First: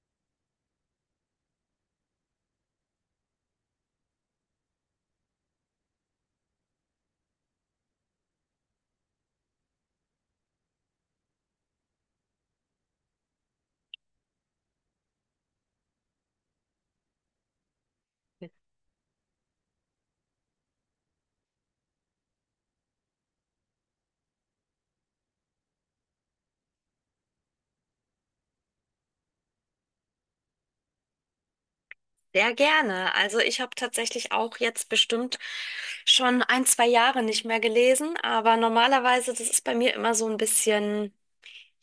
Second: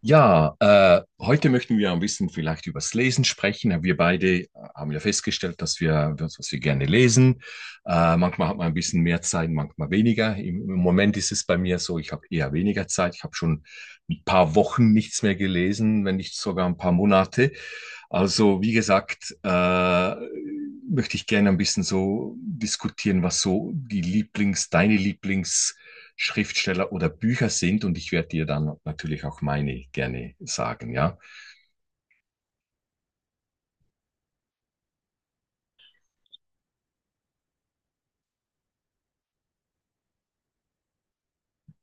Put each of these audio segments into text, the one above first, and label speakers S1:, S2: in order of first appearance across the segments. S1: Ja, heute möchten wir ein bisschen vielleicht übers Lesen sprechen. Wir beide haben ja festgestellt, dass wir, das, was wir gerne lesen. Manchmal hat man ein bisschen mehr Zeit, manchmal weniger. Im Moment ist es bei mir so, ich habe eher weniger Zeit. Ich habe schon ein paar Wochen nichts mehr gelesen, wenn nicht sogar ein paar Monate. Also, wie gesagt, möchte ich gerne ein bisschen so diskutieren, was so die Lieblings, deine Lieblingsschriftsteller oder Bücher sind. Und ich werde dir dann natürlich auch meine gerne sagen, ja.
S2: Sehr gerne. Also ich habe tatsächlich auch jetzt bestimmt schon ein, zwei Jahre nicht mehr gelesen, aber normalerweise, das ist bei mir immer so ein bisschen.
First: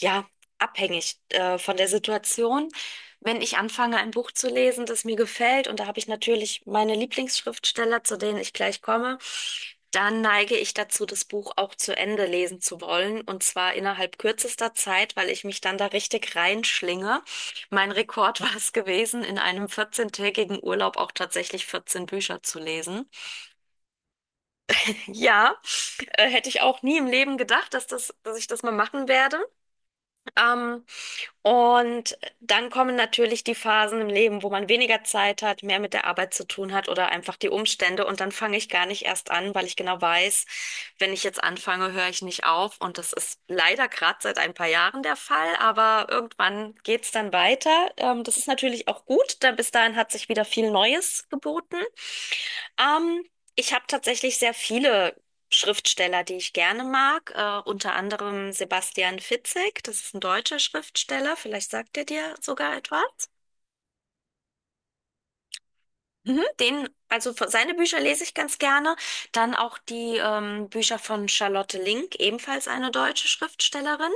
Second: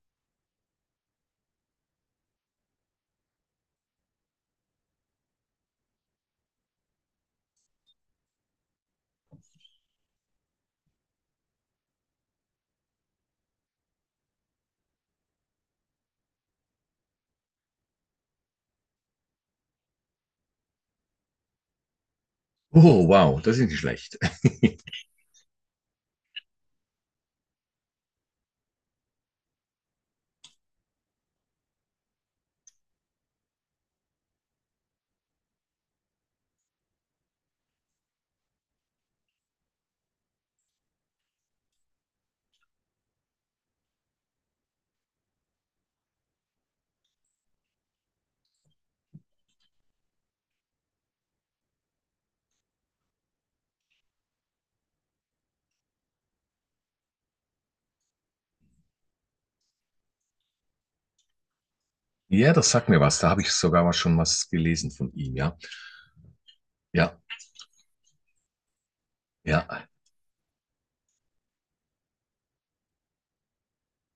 S2: Ja, abhängig von der Situation. Wenn ich anfange, ein Buch zu lesen, das mir gefällt, und da habe ich natürlich meine Lieblingsschriftsteller, zu denen ich gleich komme, dann neige ich dazu, das Buch auch zu Ende lesen zu wollen, und zwar innerhalb kürzester Zeit, weil ich mich dann da richtig reinschlinge. Mein Rekord war es gewesen, in einem 14-tägigen Urlaub auch tatsächlich 14 Bücher zu
S1: Oh,
S2: lesen.
S1: wow, das ist nicht schlecht.
S2: Ja, hätte ich auch nie im Leben gedacht, dass ich das mal machen werde. Ähm, und dann kommen natürlich die Phasen im Leben, wo man weniger Zeit hat, mehr mit der Arbeit zu tun hat oder einfach die Umstände. Und dann fange ich gar nicht erst an, weil ich genau weiß, wenn ich jetzt anfange, höre ich nicht auf. Und das ist leider gerade seit ein paar Jahren der Fall, aber irgendwann geht's dann weiter. Das ist natürlich auch gut, denn bis dahin hat sich wieder viel Neues geboten. Ähm, Ich habe tatsächlich sehr viele Schriftsteller, die ich gerne mag. Unter anderem Sebastian Fitzek, das ist ein deutscher Schriftsteller, vielleicht sagt er dir
S1: Ja, das
S2: sogar
S1: sagt mir was.
S2: etwas.
S1: Da habe ich sogar mal schon was gelesen von ihm, ja.
S2: Mhm. Den,
S1: Ja,
S2: also seine Bücher lese ich ganz gerne. Dann
S1: ja.
S2: auch die Bücher von Charlotte Link, ebenfalls eine deutsche Schriftstellerin.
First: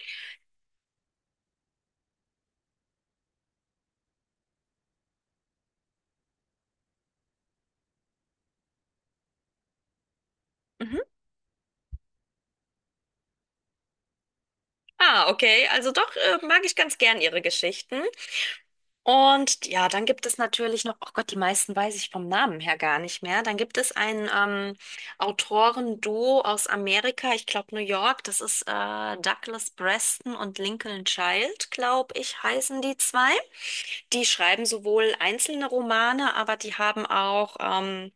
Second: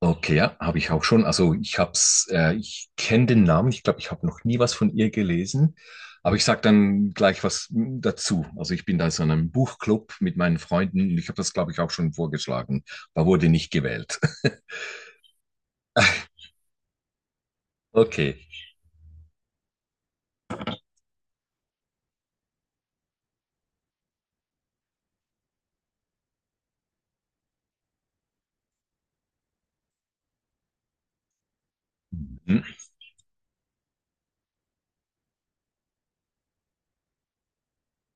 S1: Okay, ja, habe ich auch schon. Also ich hab's, ich kenne den Namen. Ich glaube, ich habe noch nie was von ihr gelesen. Aber ich sag dann gleich was dazu. Also ich bin da so in so einem Buchclub mit meinen Freunden
S2: Mhm.
S1: und ich habe das, glaube ich, auch schon vorgeschlagen, aber wurde nicht gewählt.
S2: Ah, okay. Also doch, mag ich ganz gern ihre Geschichten.
S1: Okay.
S2: Und ja, dann gibt es natürlich noch, oh Gott, die meisten weiß ich vom Namen her gar nicht mehr. Dann gibt es ein Autorenduo aus Amerika, ich glaube New York, das ist Douglas Preston und Lincoln Child, glaube ich,
S1: Hm.
S2: heißen die zwei. Die schreiben sowohl einzelne Romane, aber die haben auch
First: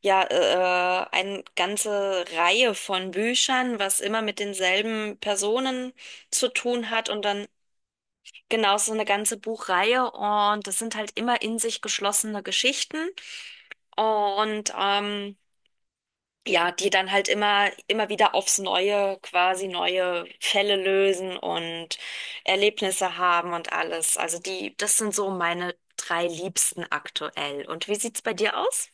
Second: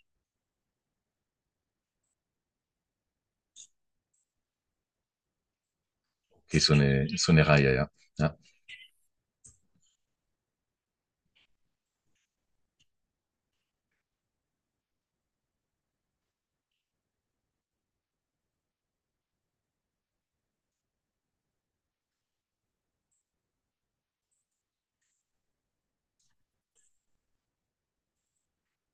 S2: ja eine ganze Reihe von Büchern, was immer mit denselben Personen zu
S1: Okay, so
S2: tun
S1: eine,
S2: hat, und
S1: so
S2: dann
S1: eine Reihe, ja. Ja.
S2: genau, so eine ganze Buchreihe, und das sind halt immer in sich geschlossene Geschichten und ja, die dann halt immer wieder aufs Neue quasi neue Fälle lösen und Erlebnisse haben und alles. Also die, das sind so meine drei Liebsten aktuell. Und wie sieht's bei dir aus?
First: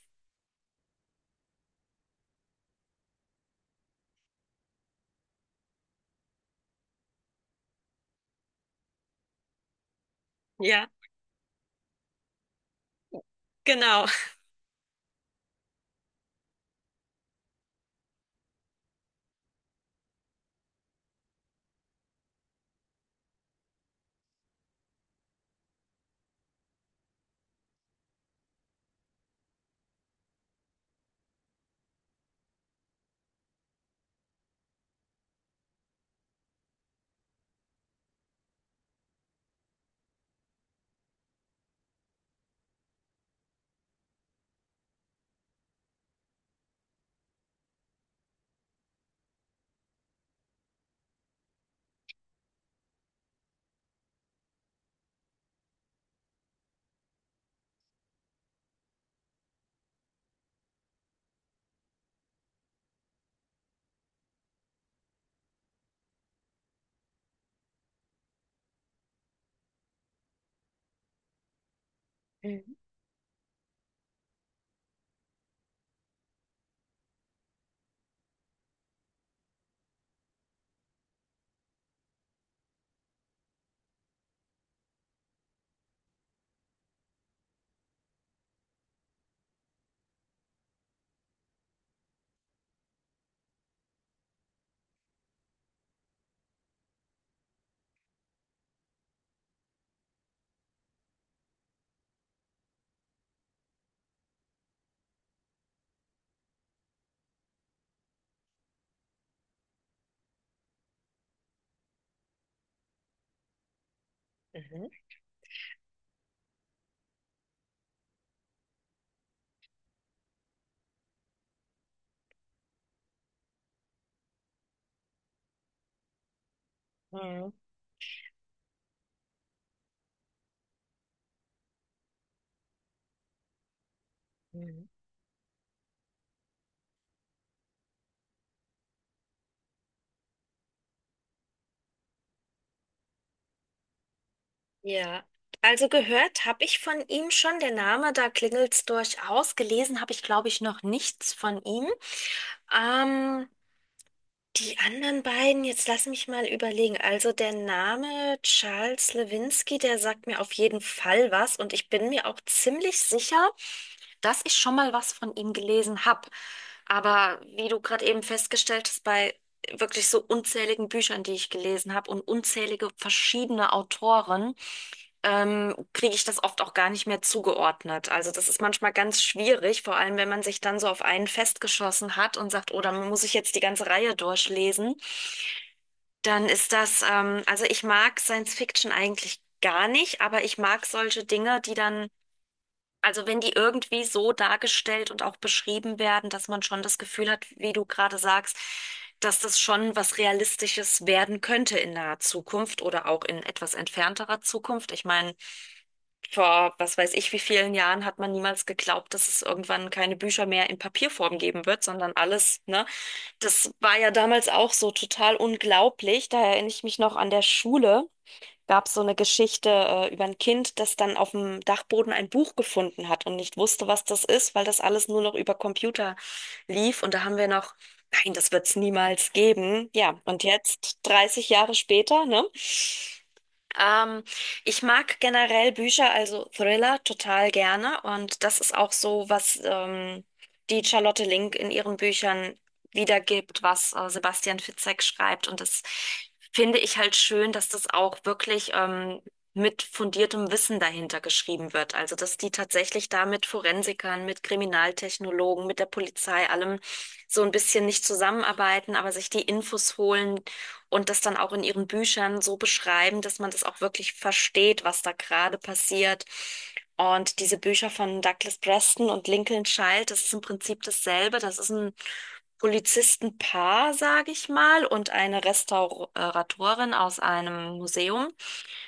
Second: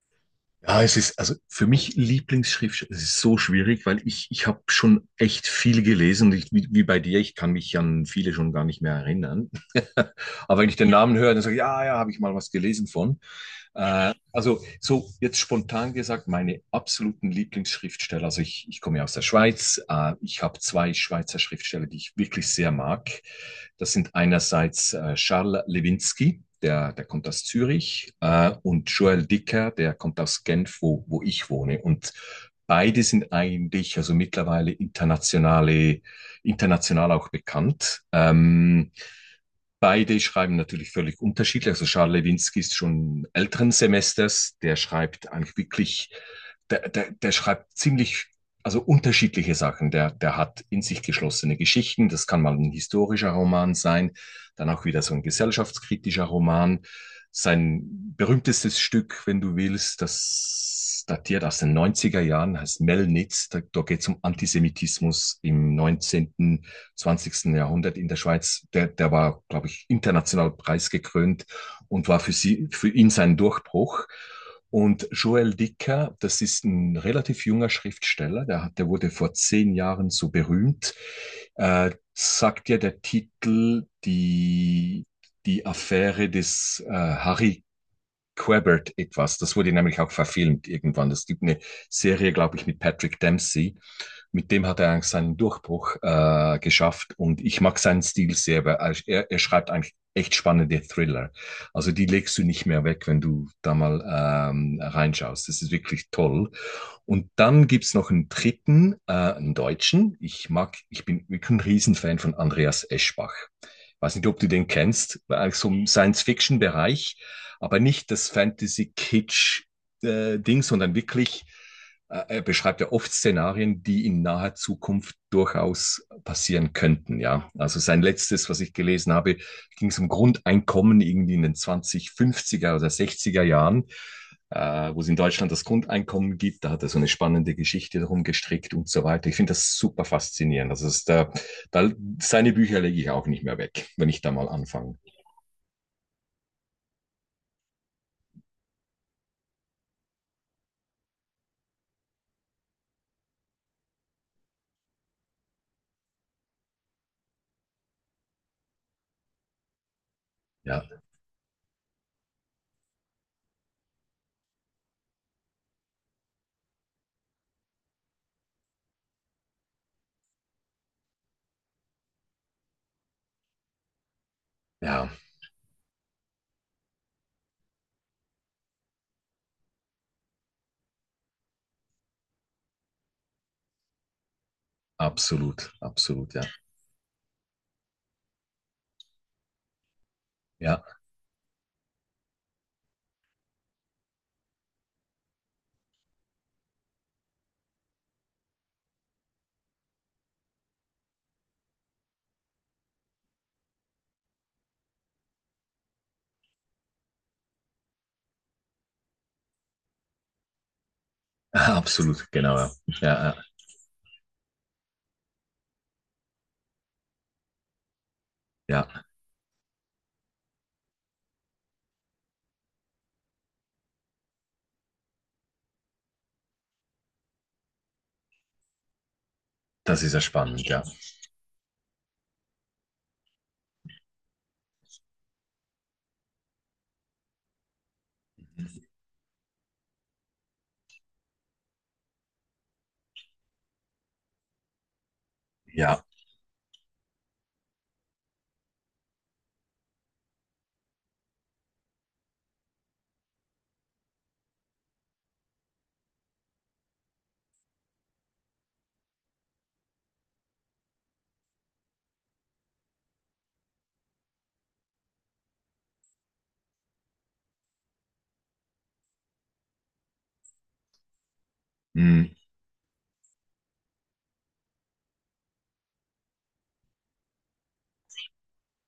S1: Ja, es ist, also für mich Lieblingsschriftsteller, es ist so schwierig, weil ich habe schon echt viel gelesen. Und ich, wie bei dir, ich kann mich an viele schon gar nicht mehr erinnern. Aber wenn ich den
S2: Ja,
S1: Namen höre, dann sage ich, ja, ja, habe ich mal was gelesen von.
S2: genau.
S1: Also so jetzt spontan gesagt, meine absoluten Lieblingsschriftsteller, also ich komme ja aus der Schweiz, ich habe zwei Schweizer Schriftsteller, die ich wirklich sehr mag. Das sind einerseits Charles Lewinsky, der kommt aus Zürich, und Joël Dicker, der kommt aus Genf, wo ich wohne. Und beide sind eigentlich, also mittlerweile internationale, international auch bekannt. Beide schreiben natürlich völlig unterschiedlich. Also Charles Lewinsky ist schon älteren Semesters, der schreibt eigentlich wirklich, der schreibt ziemlich, also unterschiedliche Sachen. Der hat in sich geschlossene Geschichten, das kann mal ein historischer Roman sein, dann auch wieder so ein gesellschaftskritischer Roman. Sein berühmtestes Stück, wenn du willst, das datiert aus den neunziger Jahren, heißt Melnitz, da geht es um Antisemitismus im neunzehnten, zwanzigsten Jahrhundert in der Schweiz, der war, glaube ich, international preisgekrönt und war für, sie,
S2: Mhm.
S1: für ihn sein Durchbruch. Und Joël Dicker, das ist ein relativ junger Schriftsteller, der wurde vor zehn Jahren so berühmt, sagt ja der Titel die Affäre des Harry Quebert etwas. Das wurde nämlich auch verfilmt irgendwann. Es gibt eine Serie, glaube ich, mit Patrick Dempsey, mit dem hat er eigentlich seinen Durchbruch geschafft, und ich mag seinen Stil sehr, weil er schreibt eigentlich echt spannende Thriller. Also die legst du nicht mehr weg, wenn du da mal reinschaust. Das ist wirklich toll. Und dann gibt's noch einen dritten, einen Deutschen. Ich mag, ich bin wirklich ein Riesenfan von Andreas Eschbach. Ich weiß nicht, ob du den kennst, so im Science-Fiction-Bereich, aber nicht das Fantasy-Kitsch-Ding, sondern wirklich, er beschreibt ja oft Szenarien, die in naher Zukunft durchaus passieren könnten, ja. Also sein letztes, was ich gelesen habe, ging es um Grundeinkommen irgendwie in den 2050er oder 60er Jahren, wo es in Deutschland das Grundeinkommen gibt. Da hat er so eine spannende Geschichte darum gestrickt und so weiter. Ich finde das super faszinierend. Also es ist da, seine Bücher lege ich auch nicht mehr weg, wenn ich da mal anfange.
S2: Ja, also gehört habe ich von ihm schon, der Name, da klingelt's durchaus. Gelesen habe ich, glaube ich, noch nichts von ihm. Ähm, Die anderen beiden, jetzt lass mich mal überlegen. Also der Name Charles Lewinsky, der sagt mir auf jeden
S1: Ja,
S2: Fall was, und ich bin mir auch ziemlich sicher, dass ich schon mal was von ihm gelesen habe. Aber wie du gerade eben festgestellt hast, bei wirklich so unzähligen Büchern, die ich gelesen habe, und unzählige verschiedene Autoren,
S1: ja,
S2: kriege ich das oft auch gar nicht mehr zugeordnet. Also das ist manchmal ganz schwierig, vor allem wenn man sich dann so auf einen festgeschossen hat und sagt, oh, dann muss ich jetzt die ganze Reihe durchlesen.
S1: absolut, absolut, ja.
S2: Dann ist das, also ich mag Science Fiction eigentlich gar nicht, aber ich
S1: Ja,
S2: mag solche Dinge, die dann, also wenn die irgendwie so dargestellt und auch beschrieben werden, dass man schon das Gefühl hat, wie du gerade sagst, dass das schon was Realistisches werden könnte in naher Zukunft oder auch in etwas entfernterer Zukunft. Ich meine, vor was weiß ich wie vielen Jahren hat man niemals geglaubt, dass es irgendwann keine Bücher mehr in Papierform geben wird, sondern
S1: absolut, genau.
S2: alles,
S1: Ja,
S2: ne?
S1: ja, ja,
S2: Das war ja damals auch so total unglaublich. Da erinnere ich mich noch an der Schule. Gab es so
S1: ja.
S2: eine Geschichte über ein Kind, das dann auf dem Dachboden ein Buch gefunden hat und nicht wusste, was das ist, weil das alles nur noch über Computer lief. Und da haben wir noch, nein, das wird es niemals geben.
S1: Das ist
S2: Ja,
S1: ja
S2: und
S1: spannend, ja.
S2: jetzt, 30 Jahre später, ne? Ähm, Ich mag generell Bücher, also Thriller, total gerne. Und das ist auch so, was die Charlotte Link in ihren Büchern wiedergibt, was Sebastian Fitzek schreibt. Und das
S1: Ja,
S2: finde ich halt schön, dass das auch wirklich mit fundiertem Wissen dahinter geschrieben wird. Also, dass die tatsächlich da mit Forensikern, mit Kriminaltechnologen, mit der Polizei, allem so ein bisschen nicht zusammenarbeiten, aber sich die Infos holen, und das dann auch in ihren Büchern so beschreiben, dass man das auch wirklich versteht, was da gerade passiert. Und diese Bücher von Douglas Preston und Lincoln Child, das ist im Prinzip dasselbe. Das ist ein
S1: mm.
S2: Polizistenpaar, sage ich mal, und eine Restauratorin aus einem Museum,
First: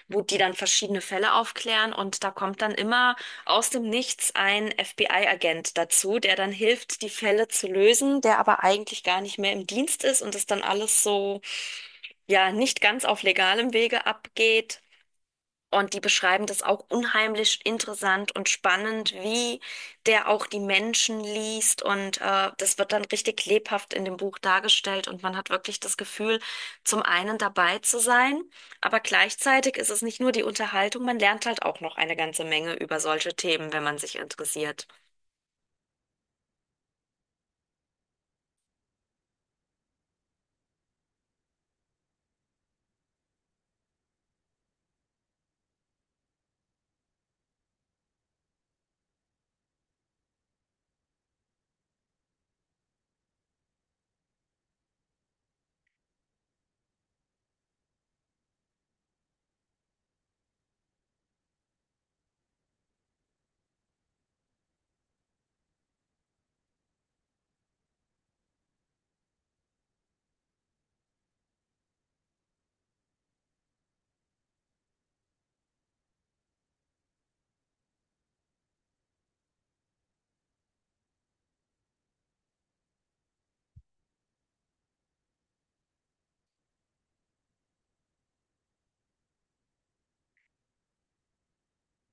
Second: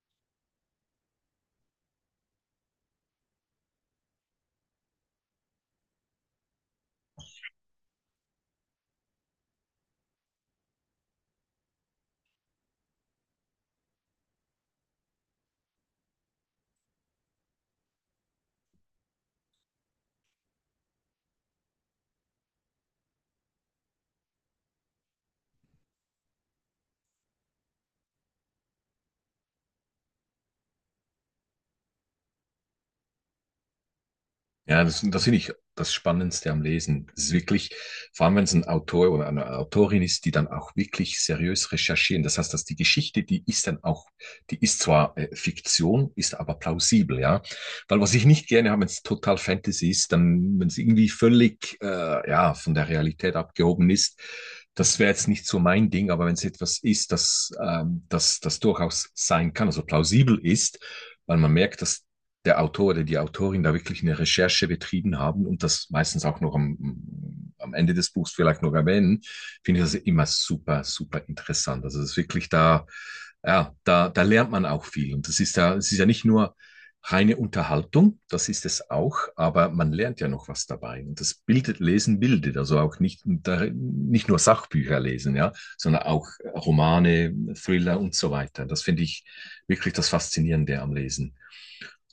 S2: wo die dann verschiedene Fälle aufklären. Und da kommt dann immer aus dem Nichts ein FBI-Agent dazu, der dann hilft, die Fälle zu lösen, der aber eigentlich gar nicht mehr im Dienst ist und das dann alles so ja nicht ganz auf legalem Wege abgeht. Und die beschreiben das auch unheimlich interessant und spannend, wie der auch die Menschen liest. Und das wird dann richtig lebhaft in dem Buch dargestellt. Und man hat wirklich das Gefühl, zum einen dabei zu sein, aber gleichzeitig ist es nicht nur die Unterhaltung, man lernt halt auch noch eine ganze Menge über solche Themen, wenn man sich
S1: Ja,
S2: interessiert.
S1: das, das finde ich das Spannendste am Lesen. Es ist wirklich, vor allem wenn es ein Autor oder eine Autorin ist, die dann auch wirklich seriös recherchieren. Das heißt, dass die Geschichte, die ist dann auch, die ist zwar Fiktion, ist aber plausibel, ja. Weil was ich nicht gerne habe, wenn es total Fantasy ist, dann, wenn es irgendwie völlig, ja, von der Realität abgehoben ist, das wäre jetzt nicht so mein Ding, aber wenn es etwas ist, das, das durchaus sein kann, also plausibel ist, weil man merkt, dass der Autor oder die Autorin da wirklich eine Recherche betrieben haben und das meistens auch noch am Ende des Buchs vielleicht noch erwähnen, finde ich das immer super, super interessant. Also es ist wirklich da, ja, da lernt man auch viel. Und das ist ja, es ist ja nicht nur reine Unterhaltung, das ist es auch, aber man lernt ja noch was dabei. Und das bildet, Lesen bildet, also auch nicht, nicht nur Sachbücher lesen, ja, sondern auch Romane, Thriller und so weiter. Das finde ich wirklich das Faszinierende am Lesen.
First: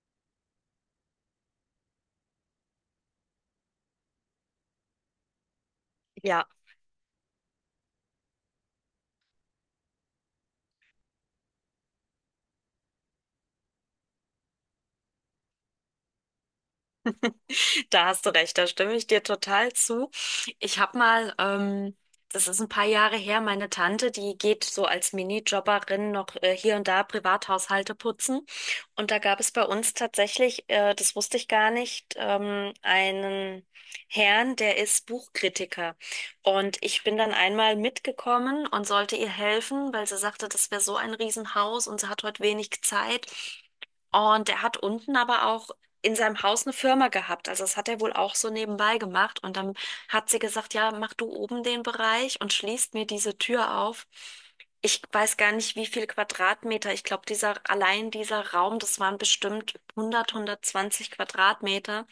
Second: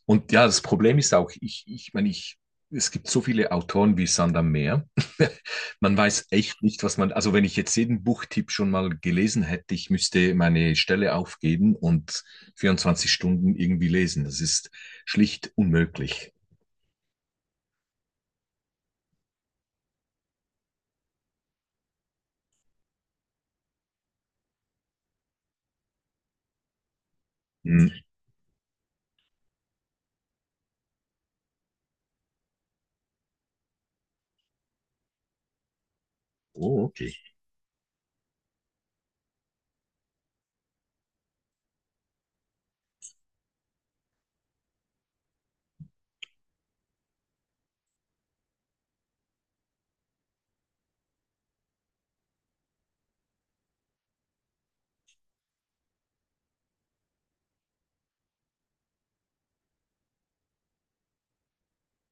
S1: Und ja, das Problem ist auch, ich meine, es gibt so viele Autoren wie Sand am Meer. Man weiß
S2: Ja,
S1: echt nicht, was man, also wenn ich jetzt jeden Buchtipp schon mal gelesen hätte, ich müsste meine Stelle aufgeben und 24 Stunden irgendwie lesen. Das ist schlicht unmöglich.
S2: da hast du recht, da stimme ich dir total zu. Ich habe mal, das ist ein paar Jahre her, meine Tante, die geht so als Minijobberin noch hier und da
S1: Hm.
S2: Privathaushalte putzen. Und da gab es bei uns tatsächlich, das wusste ich gar nicht, einen Herrn, der ist Buchkritiker. Und
S1: Oh,
S2: ich
S1: okay.
S2: bin dann einmal mitgekommen und sollte ihr helfen, weil sie sagte, das wäre so ein Riesenhaus und sie hat heute wenig Zeit. Und er hat unten aber auch in seinem Haus eine Firma gehabt. Also das hat er wohl auch so nebenbei gemacht. Und dann hat sie gesagt, ja, mach du oben den Bereich und schließt mir diese Tür auf. Ich weiß gar nicht, wie viel Quadratmeter. Ich glaube, dieser, allein dieser Raum, das waren bestimmt 100, 120 Quadratmeter,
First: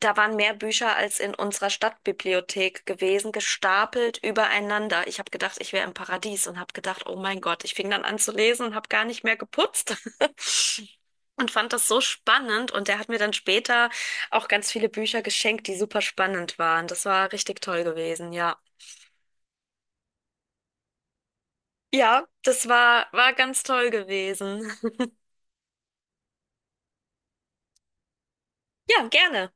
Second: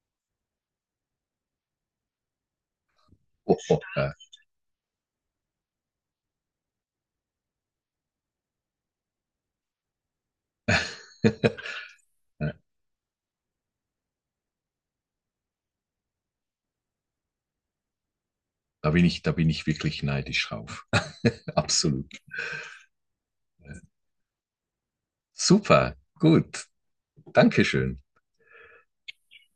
S2: da waren mehr Bücher als in unserer Stadtbibliothek gewesen,
S1: Oh, oh.
S2: gestapelt übereinander. Ich habe gedacht, ich wäre im Paradies und habe gedacht, oh mein Gott, ich fing dann an zu lesen und habe gar nicht mehr geputzt. Und fand das so spannend, und der hat mir dann später auch ganz viele Bücher geschenkt, die super spannend waren. Das war richtig toll gewesen, ja.
S1: Da bin ich, da bin ich wirklich neidisch drauf. Absolut.
S2: Ja, das war, war ganz toll gewesen.
S1: Super. Gut. Dankeschön.
S2: Ja, gerne.